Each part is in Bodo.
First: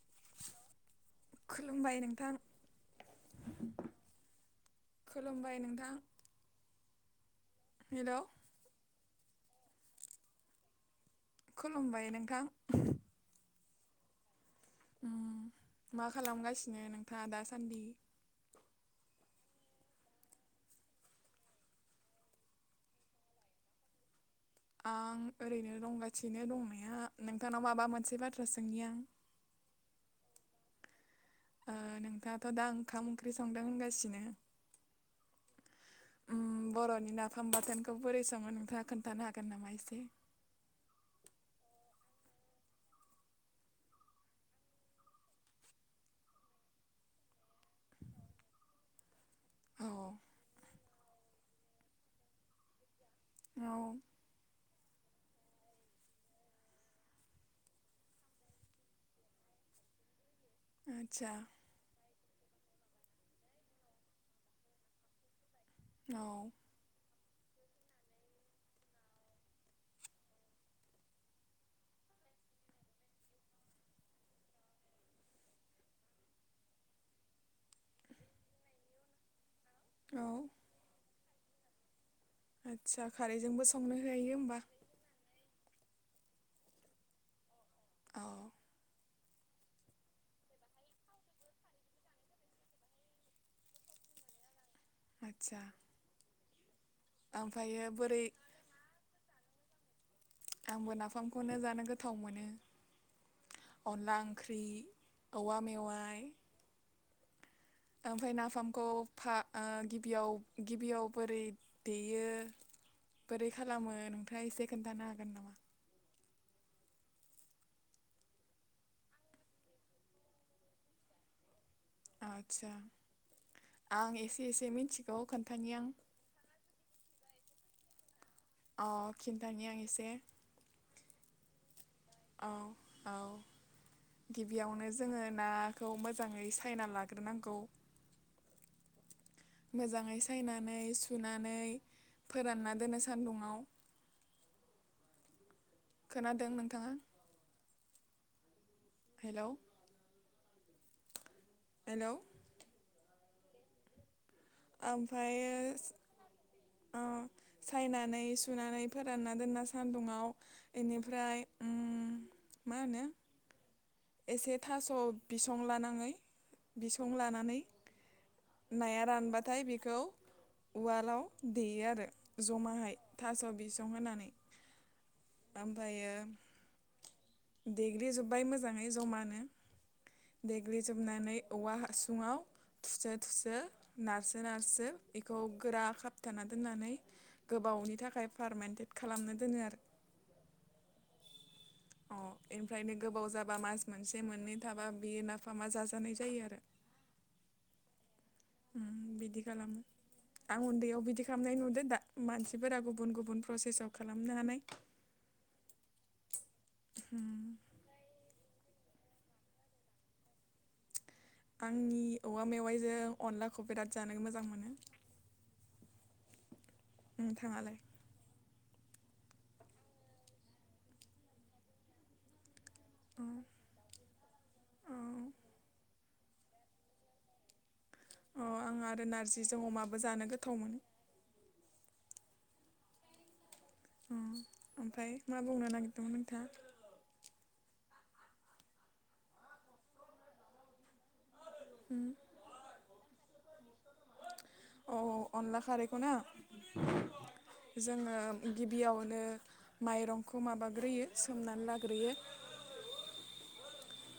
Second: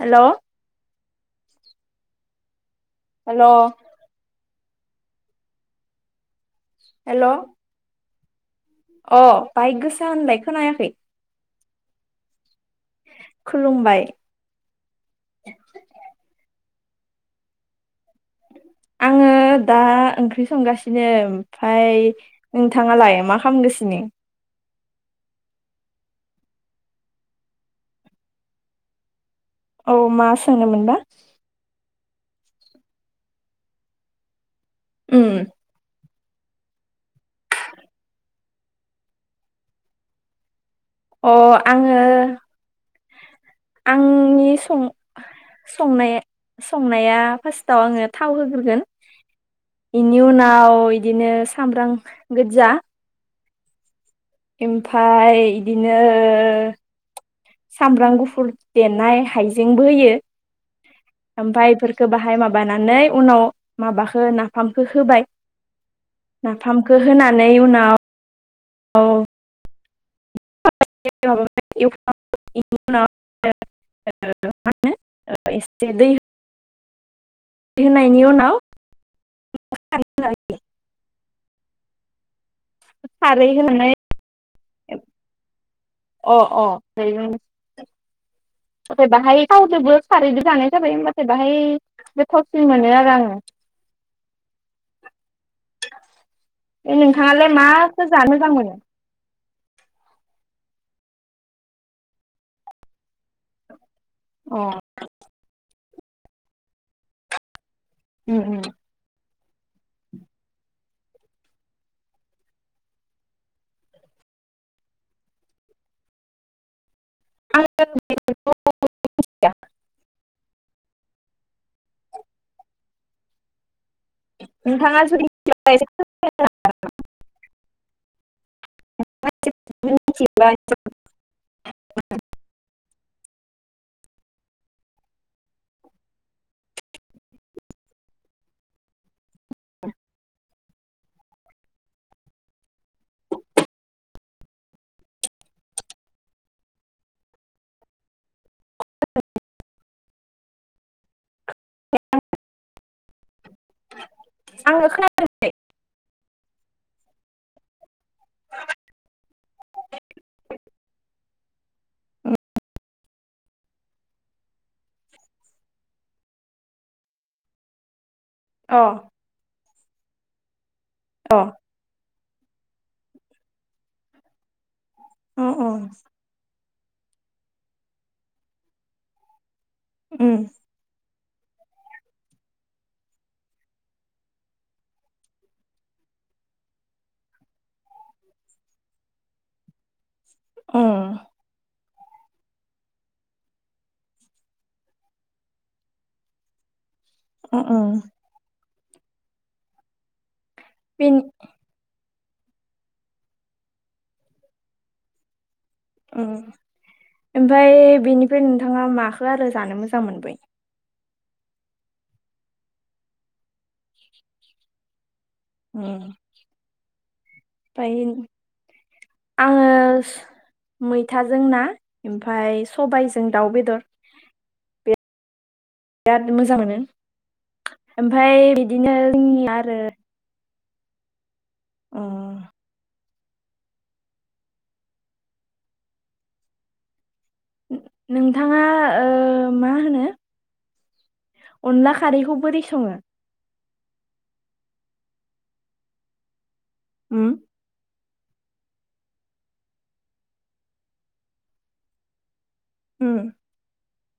हेल' खुलुमबाय नोंथां। हेल'? खुलुमबाय नोंथां। हेल'? हेल'? अह, बाय गोसा होनलाय खोनायाखै। खुलुमबाय नोंथां। खुलुमबाय। मा खालामगासिनो नोंथाङा दासान्दि? ओ दा ओंख्रि संगासिनो। ओमफाय नोंथाङालाय मा खामगासिनो? [inaudible] आं ओरैनो दंगासिनो दंनाया, नोंथांनाव माबा मोनसे बाथ्रा सोंनि आं। औ मा सोंनोमोनबा? ओ नोंथाङा दा ओंखाम ओंख्रि संदों होनगासिनो। उम। ओम बर'नि नाफाम बाथोनखौ बोरै सङो नोंथाङा खोन्थानो हागोन नामा एस? अह आंङो आंनि सं संनाय संनाया फास्टाव आंङो थाव होग्रोगोन। औ इनि उनाव इदिनो सामब्रां गोज्जा। औ। ओमफाय इदिनो सामब्राम गुफुर देनाय हाइजेंबो होयो, आदसा ओमफाय इफोर खो बाहाय माबानानै उनाव माबाखो नाफामखो होबाय। औ नाफामखो होनानै उनाव औ। [unintelligible] ओ इसे दै होनायनि उनाव औ आदसा खारै खारैजोंबो होनानै संनो हायो होमबा अ अ [unintelligible] औ बाहाय थावजोंबो खारैजों जानाय जाबाय ओमबाथाय बाहाय गोथावसिन मोनो आरो आंङो [unintelligible] आदसा ए नोंथाङालाय ओमफ्रायो माखो बोरै जानोखो मोनो? आंबो नाफामखौनो जानो गोथाव मोनो अनला अ ओंख्रि औवा मेवा ओमफ्राय उम उम नाफामखौ फा ओ गिबियाव गिबियाव बोरै देयो बोरै खालामो नोंथाङा एसे खोन्थानो हागोन नामा? [unintelligible] आदसा आं एसे एसे नोंथाङा मिथिगौ जुदि मिथियोबा खोन्थानि एसे आं अ खिन्थानि आं एसे [unintelligible] औ औ गिबियावनो जोङो नाखौ मोजाङै सायना लाग्रोनांगौ मोजाङै सायनानै सुनानै फोरानना दोननो सान्दुंआव [unintelligible] खोनादों नोंथाङा? हेलौ हेलौ आङो खोना ओमफ्राय ओ चाइना नै सुनानै फोरानना दोनना सान्दुुंआव बेनिफ्राय ओम मा होनो एसे थास' बिसं लानाङै बिसं लानानै अ नाया रानबाथाय बेखौ उवालाव अ देयो आरो जमाहाय थास' बिसं होनानै अ ओमफ्रायो देग्लि जोब्बाय मोजाङै जमानो उम देग्लिजोबनानै औवा हासुङाव थुसो थुसो नारसो नारसो बेखौ गोरा खाबथाना दोननानै गोबावनि थाखाय फारमानटेट खालामनो दोनो आरो। अ अ इनिफ्रायनो गोबाव जाबा मास मोनसे मोननै थाबा बेयो नाफामा जाजानाय जायो आरो। उम उम उम बिदि खालामो आं उन्दैयाव बेनि बिदि खालामनाय नुदो दा मानसिफोरा गुबुन गुबुन प्रसेसाव खालामनो हानाय ओ ओमफ्राय बेनिफ्राय नोंथाङा माखो आरो जानो मोजां मोनबाय? आंनि औवा मेवाइजों अनलाखौ बिराद जानो मोजां मोनो। उम नोंथाङालाय ओमफाय आङो स मैथाजों ना ओमफाय अ सबायजों दाउ बेदर बिराद मोजां मोनो ओमफाय आं बिदिनो आरो जोंनि नारजिजों आरो अमाबो जानो गोथाव मोनो। उम उम ओमफ्राय मा बुंनो नागिरदों नोंथा? नोंथाङा ओ मा होनो अनला खारैखौ बोरै सङो? औ अनला खारैखौ ना उम जोङो गिबियावनो माइरंखौ माबाग्रोयो सोमनानै लाग्रोयो। उम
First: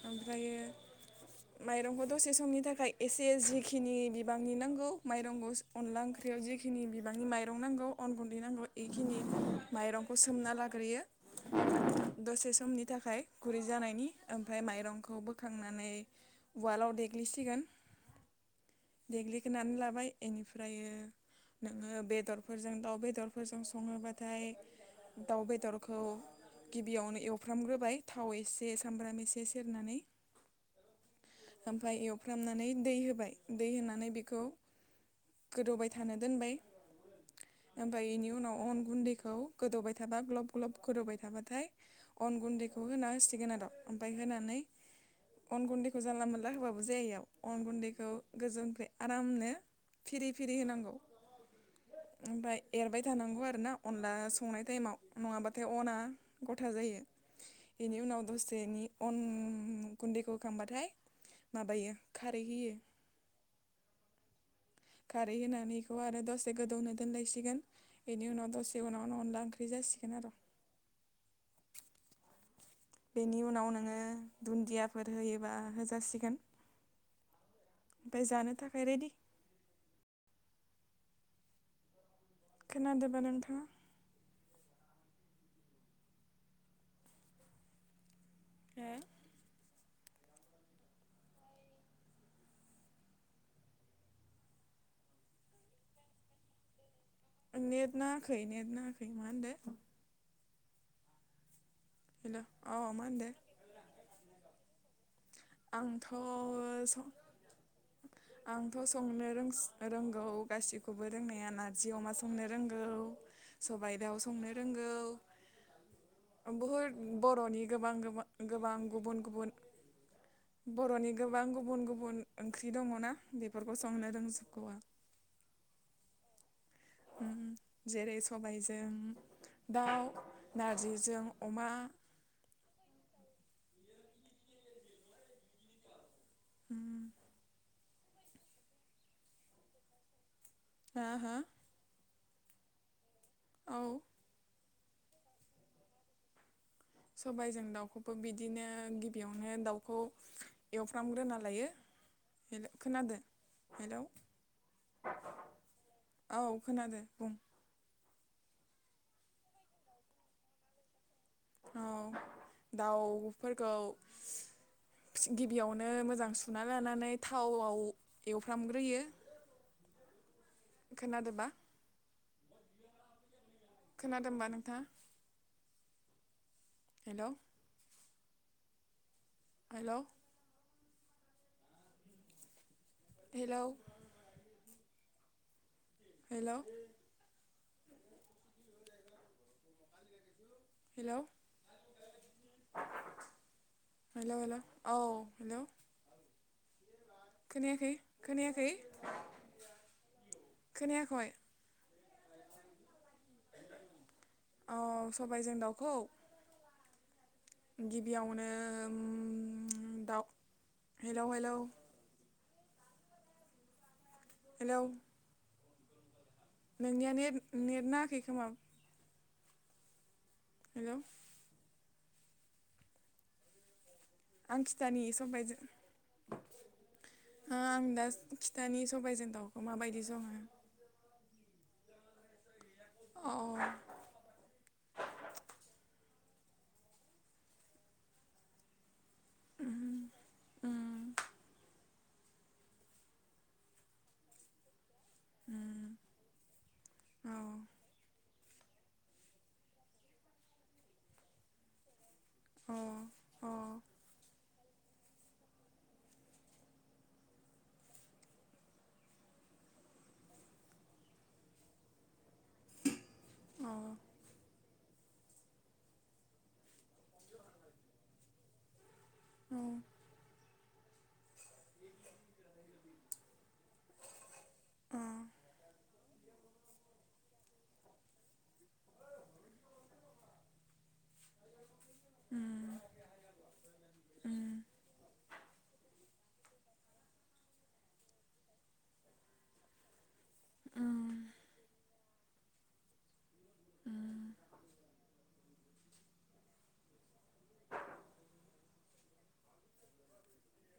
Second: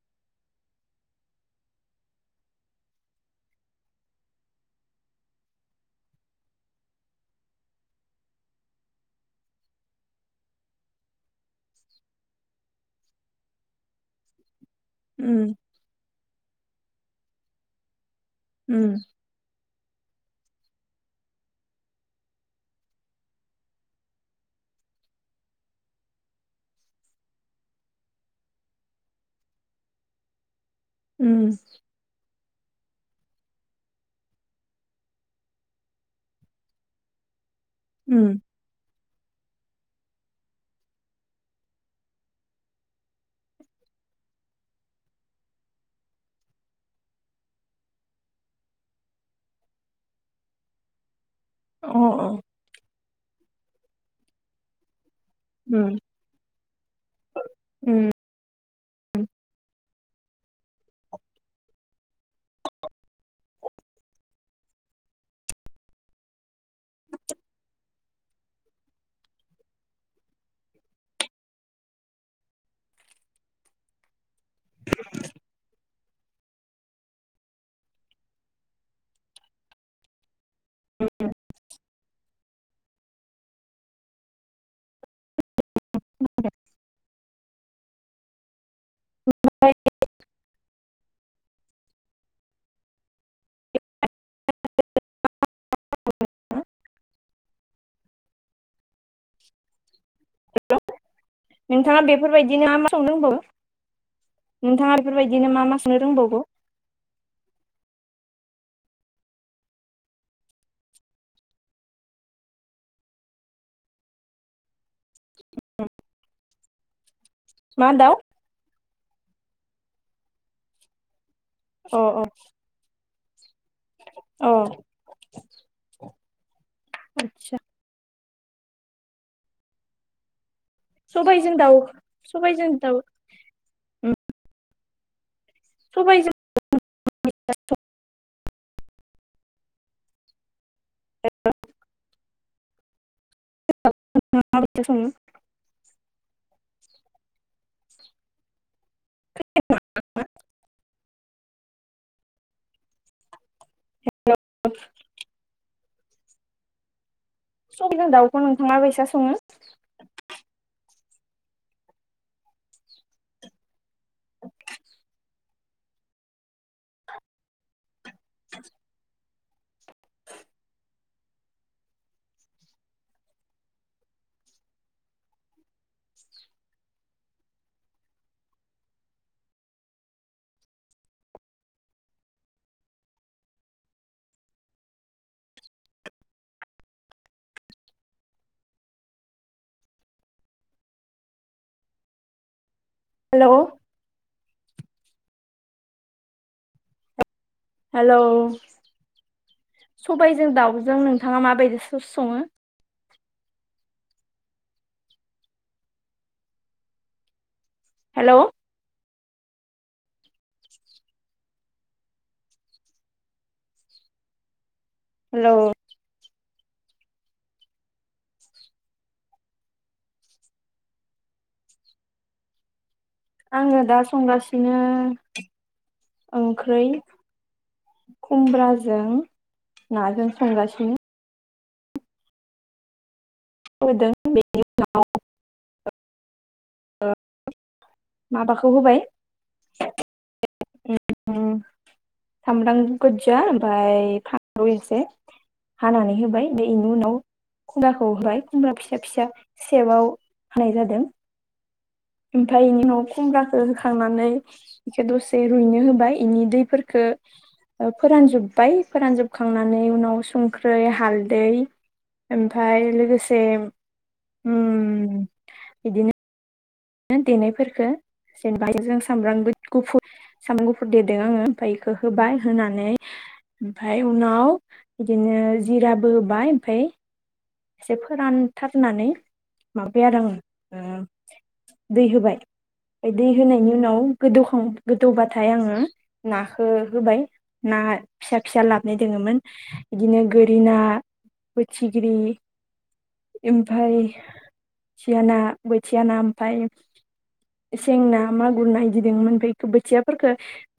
ओमफ्रायो माइरंखौ दसे समनि थाखाय एसे जिखिनि बिबांनि नांगौ माइरंखौ अनला ओंख्रि बेयाव जिखिनि बिबांनि माइरं नांगौ अन गुन्दै नांगौ बेखिनि माइरंखौ सोमना लाग्रोयो। दसे समनि थाखाय गुरै जानायनि ओम फाय माइरंखौ उम बोखांनानै उवालाव देग्लिसिगोन उम देग्लिखोनानै लाबाय इनिफ्रायो नोङो बेदरफोरजों दाउ बेदरफोरजों सङोबाथाय दाउ बेदरखौ गिबियावनो एवफ्रामग्रोबाय थाव एसे सामब्राम एसे सेरनानै उम ओमफ्राय एवफ्रामना नै दै होबाय दै होनानैखौ गोदौबाय थानो दोनबाय ओमफाय उम बेनि उनाव अन गुन्दैखौ गोदौबाय थाबा ग्लब ग्लब गोदौबाय थाबाथाय अन गुन्दैखौ होना होसिगोन आरो ओमफाय होनानै अन गुन्दैखौ जानला मोनला होबाबो जाययाव अन गुन्दैखौ गोजौनिफ्राय आरामनो फिरि फिरि होनांगौ अ अ ओमफाय एरबाय थानांगौ आरो ना अनला संनाय टाइमाव नङाबाथाय अना उम गथा जायो बेनि उम उनाव दसेनि अन [inaudible] गुन्दैखौ खांबाथाय माबायो खारै होयो। खारै होनानै बेखौ आरो दसे गोदौनो दोनलायसिगोन बेनि उनाव दसे उनावनो अनला ओंख्रि जायो। होसिगोन आरो बेनि उनाव नोङो दुन्दियाफोर होयोबा होजासिगोन फाय जानो थाखायाय रेडि खोनादों बा नोंथाङा हो [inaudible] नेट नाङाखै नेट नाङाखै मा होनदों नोंथाङा हेल' बेफोरबायदिनो अ मा मा संनो होनदो रोंबावो? बेफोरबायदिनो मा मा संनो आंथ' रोंबावगौ? आंथ' संनो रोंस-रोंगौ गासिखौबो रोंनाया नारजि अमा संनो रोंगौ सबाइ दाउ संनो रोंगौ बुहुद बर'नि मा गोबां दाउ गोबां गोबां गुबुन गुबुन बर'नि गोबां गुबुन अ गुबुन ओंख्रि दङना बेफोरखौ संनो अ रोंजोबगौ आं उम आथसा जेरै सबायजों दाउ नारजिजों सबायजों अमा दाउ सबायजों दाउ उम सबायजों उम हा हा औ जों सङो सबायजों दाउखौबो बिदिनो गिबियावनो दाउखौ एव खालामग्रोना लायो खोनादों हेलौ औ खोनादों बुं सबायजों दाउखौ नोंथाङा माबायसा सङो? औ दाउफोरखौ गिबियावनो मोजां सुना लानानै थावआव एवफ्रामग्रोयो। खोनादो ना? खोनादोंबा नोंथाङा? Hello. Hello. Hello. Hello. Hello. Hello. Hello hello औ हेलौ। खोनायाखै हेलौ खोनायाखै सबायजों दाउजों खोनायाखै नोंथाङा माबायदि सङो औ सबायजों दाउखौ हेलौ गिबियावनो उम्म दाउ हेलौ हेलौ। हेलौ। हेलौ। नोंनिया नेट नेट नाङाखै खोमा। हेलौ। आंङो दा आं संगासिनो। खिथानि सबायजों ओंख्रै आं दा खिथानि खुमब्राजों सबायजों दाउखौ माबायदि नाजों सङो? संगासिनो औ। [inaudible] माबाखौ होबाय। उम उम सामब्राम गोजा ओमफ्राय फानलु एसे उम हानानै होबाय बे इनि उनाव औ खुमब्राखौ होबाय। खुमब्रा फिसा फिसा सेबाव हानाय जादों। ओमफ्राय अ इनि उनाव अ खमब्राखौ होखांनानै इखो एसे दसे रुइनो होबाय इनि दैफोरखो ओ फोरानजोब्बाय फोरानजोबखांनानै उनाव संख्रै हालदै ओमफ्राय लोगोसे अ उम्म बिदिनो देनायफोरखौ जेनेबा जों सामब्राम औ गुफुर सामब्राम गुफुर देदों आंङो ओमफ्राय बेखौ होबाय होनानै ओमफ्राय उनाव अ बिदिनो जिराबो होबाय ओमफ्राय एसे फोरानथारनानै माबाय आरो आंङो ओ दै होबाय। दै होनायनि उनाव गोदौखां गोदौबाथाय आंङो नाखौ होबाय ना फिसा फिसा लाबनाय दोङोमोन इदिनो गोरिना उम बोथिख्रि ओमफाय थिया ना बोथिया ना ओमफाय [inaudible] सेंना, मागुर ना इदिदोंमोन ओमफाय इखो बोथियाफोरखो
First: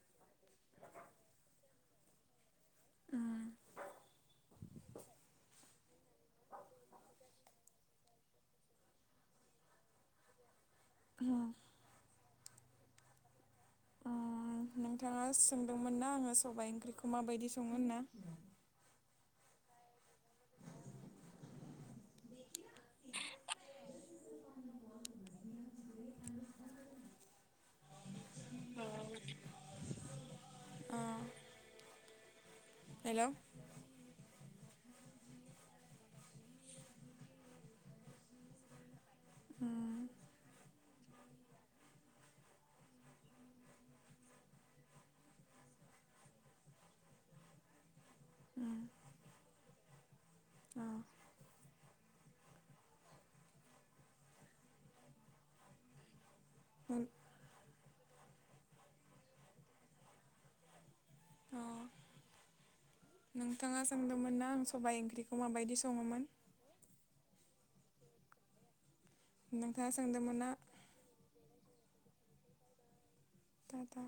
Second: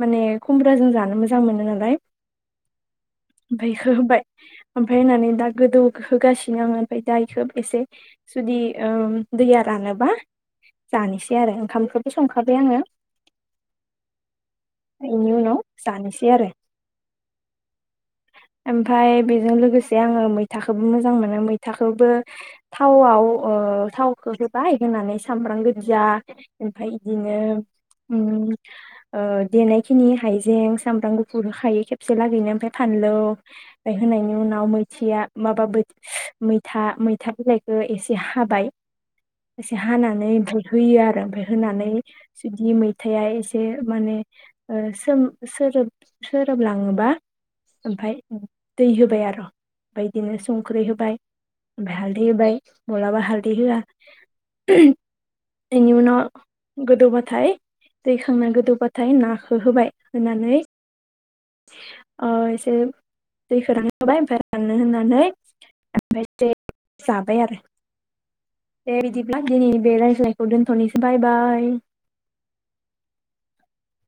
माने खुमब्राजों जानो मोजां मोनो। नालाय [inaudible] ओमफाय इखो होबाय ओमफाय होननानै दा गोदौ होगासि नो ओमफाय दा इखो एसे जुदि ओम दैया रानोबा जानोसै आरो ओंखामखोबो संखाबाय आंङो। अ। नोंथाङा सोंदोंमोन ना जानोसै आंङो आरो सबाय ओंख्रिखो माबायदि सङो होनना? ओमफाय बेजों लोगोसे आंङो मैथाखोबो मोजां मोनो मैथाखोबो थावआव ओ थावखो होबाय होनानै सामब्रां गोद जा ओमफाय इदिनो ओम ओ देनायखिनि हाइजें सामब्राम गुफुर होखायो खेबसे लागैनो ओमफाय फानलौ हेलौ ओमफाय होनायनि उनाव मैथिया माबा बोथ [unintelligible] मैथा मैथा बिलाइखो एसे हाबाय एसे हानानै ओमफाय होयो आरो ओमफाय होनानै जुदि मैथाया एसे माने ओ सोम सो सोरोब सोरोब लांओबा ओमफाय उम दै होबाय आर' ओमफाय इदिनो संख्रि होब ओमफाय हालदै होबाय मलाबा हालदै होआ [unintelligible] इनि उनाव अ गोदौबाथाय दैखांना गोदौबाथाय नाखो होबाय होनानै अ ओ एसे दैखो नोंथाङा रानहोबाय सोंदोंमोन ओमफ्राय ना आं राननो सबाइ होननानै ओंख्रिखौ माबायदि सङोमोन ओमफ्रायसे जाबाय आरो दे बिदिब्ला दिनैनि नोंथाङा बे सोंदोंमोन रायज्लायखौ ना दोन्थ'निसै बाय बाय। टा टा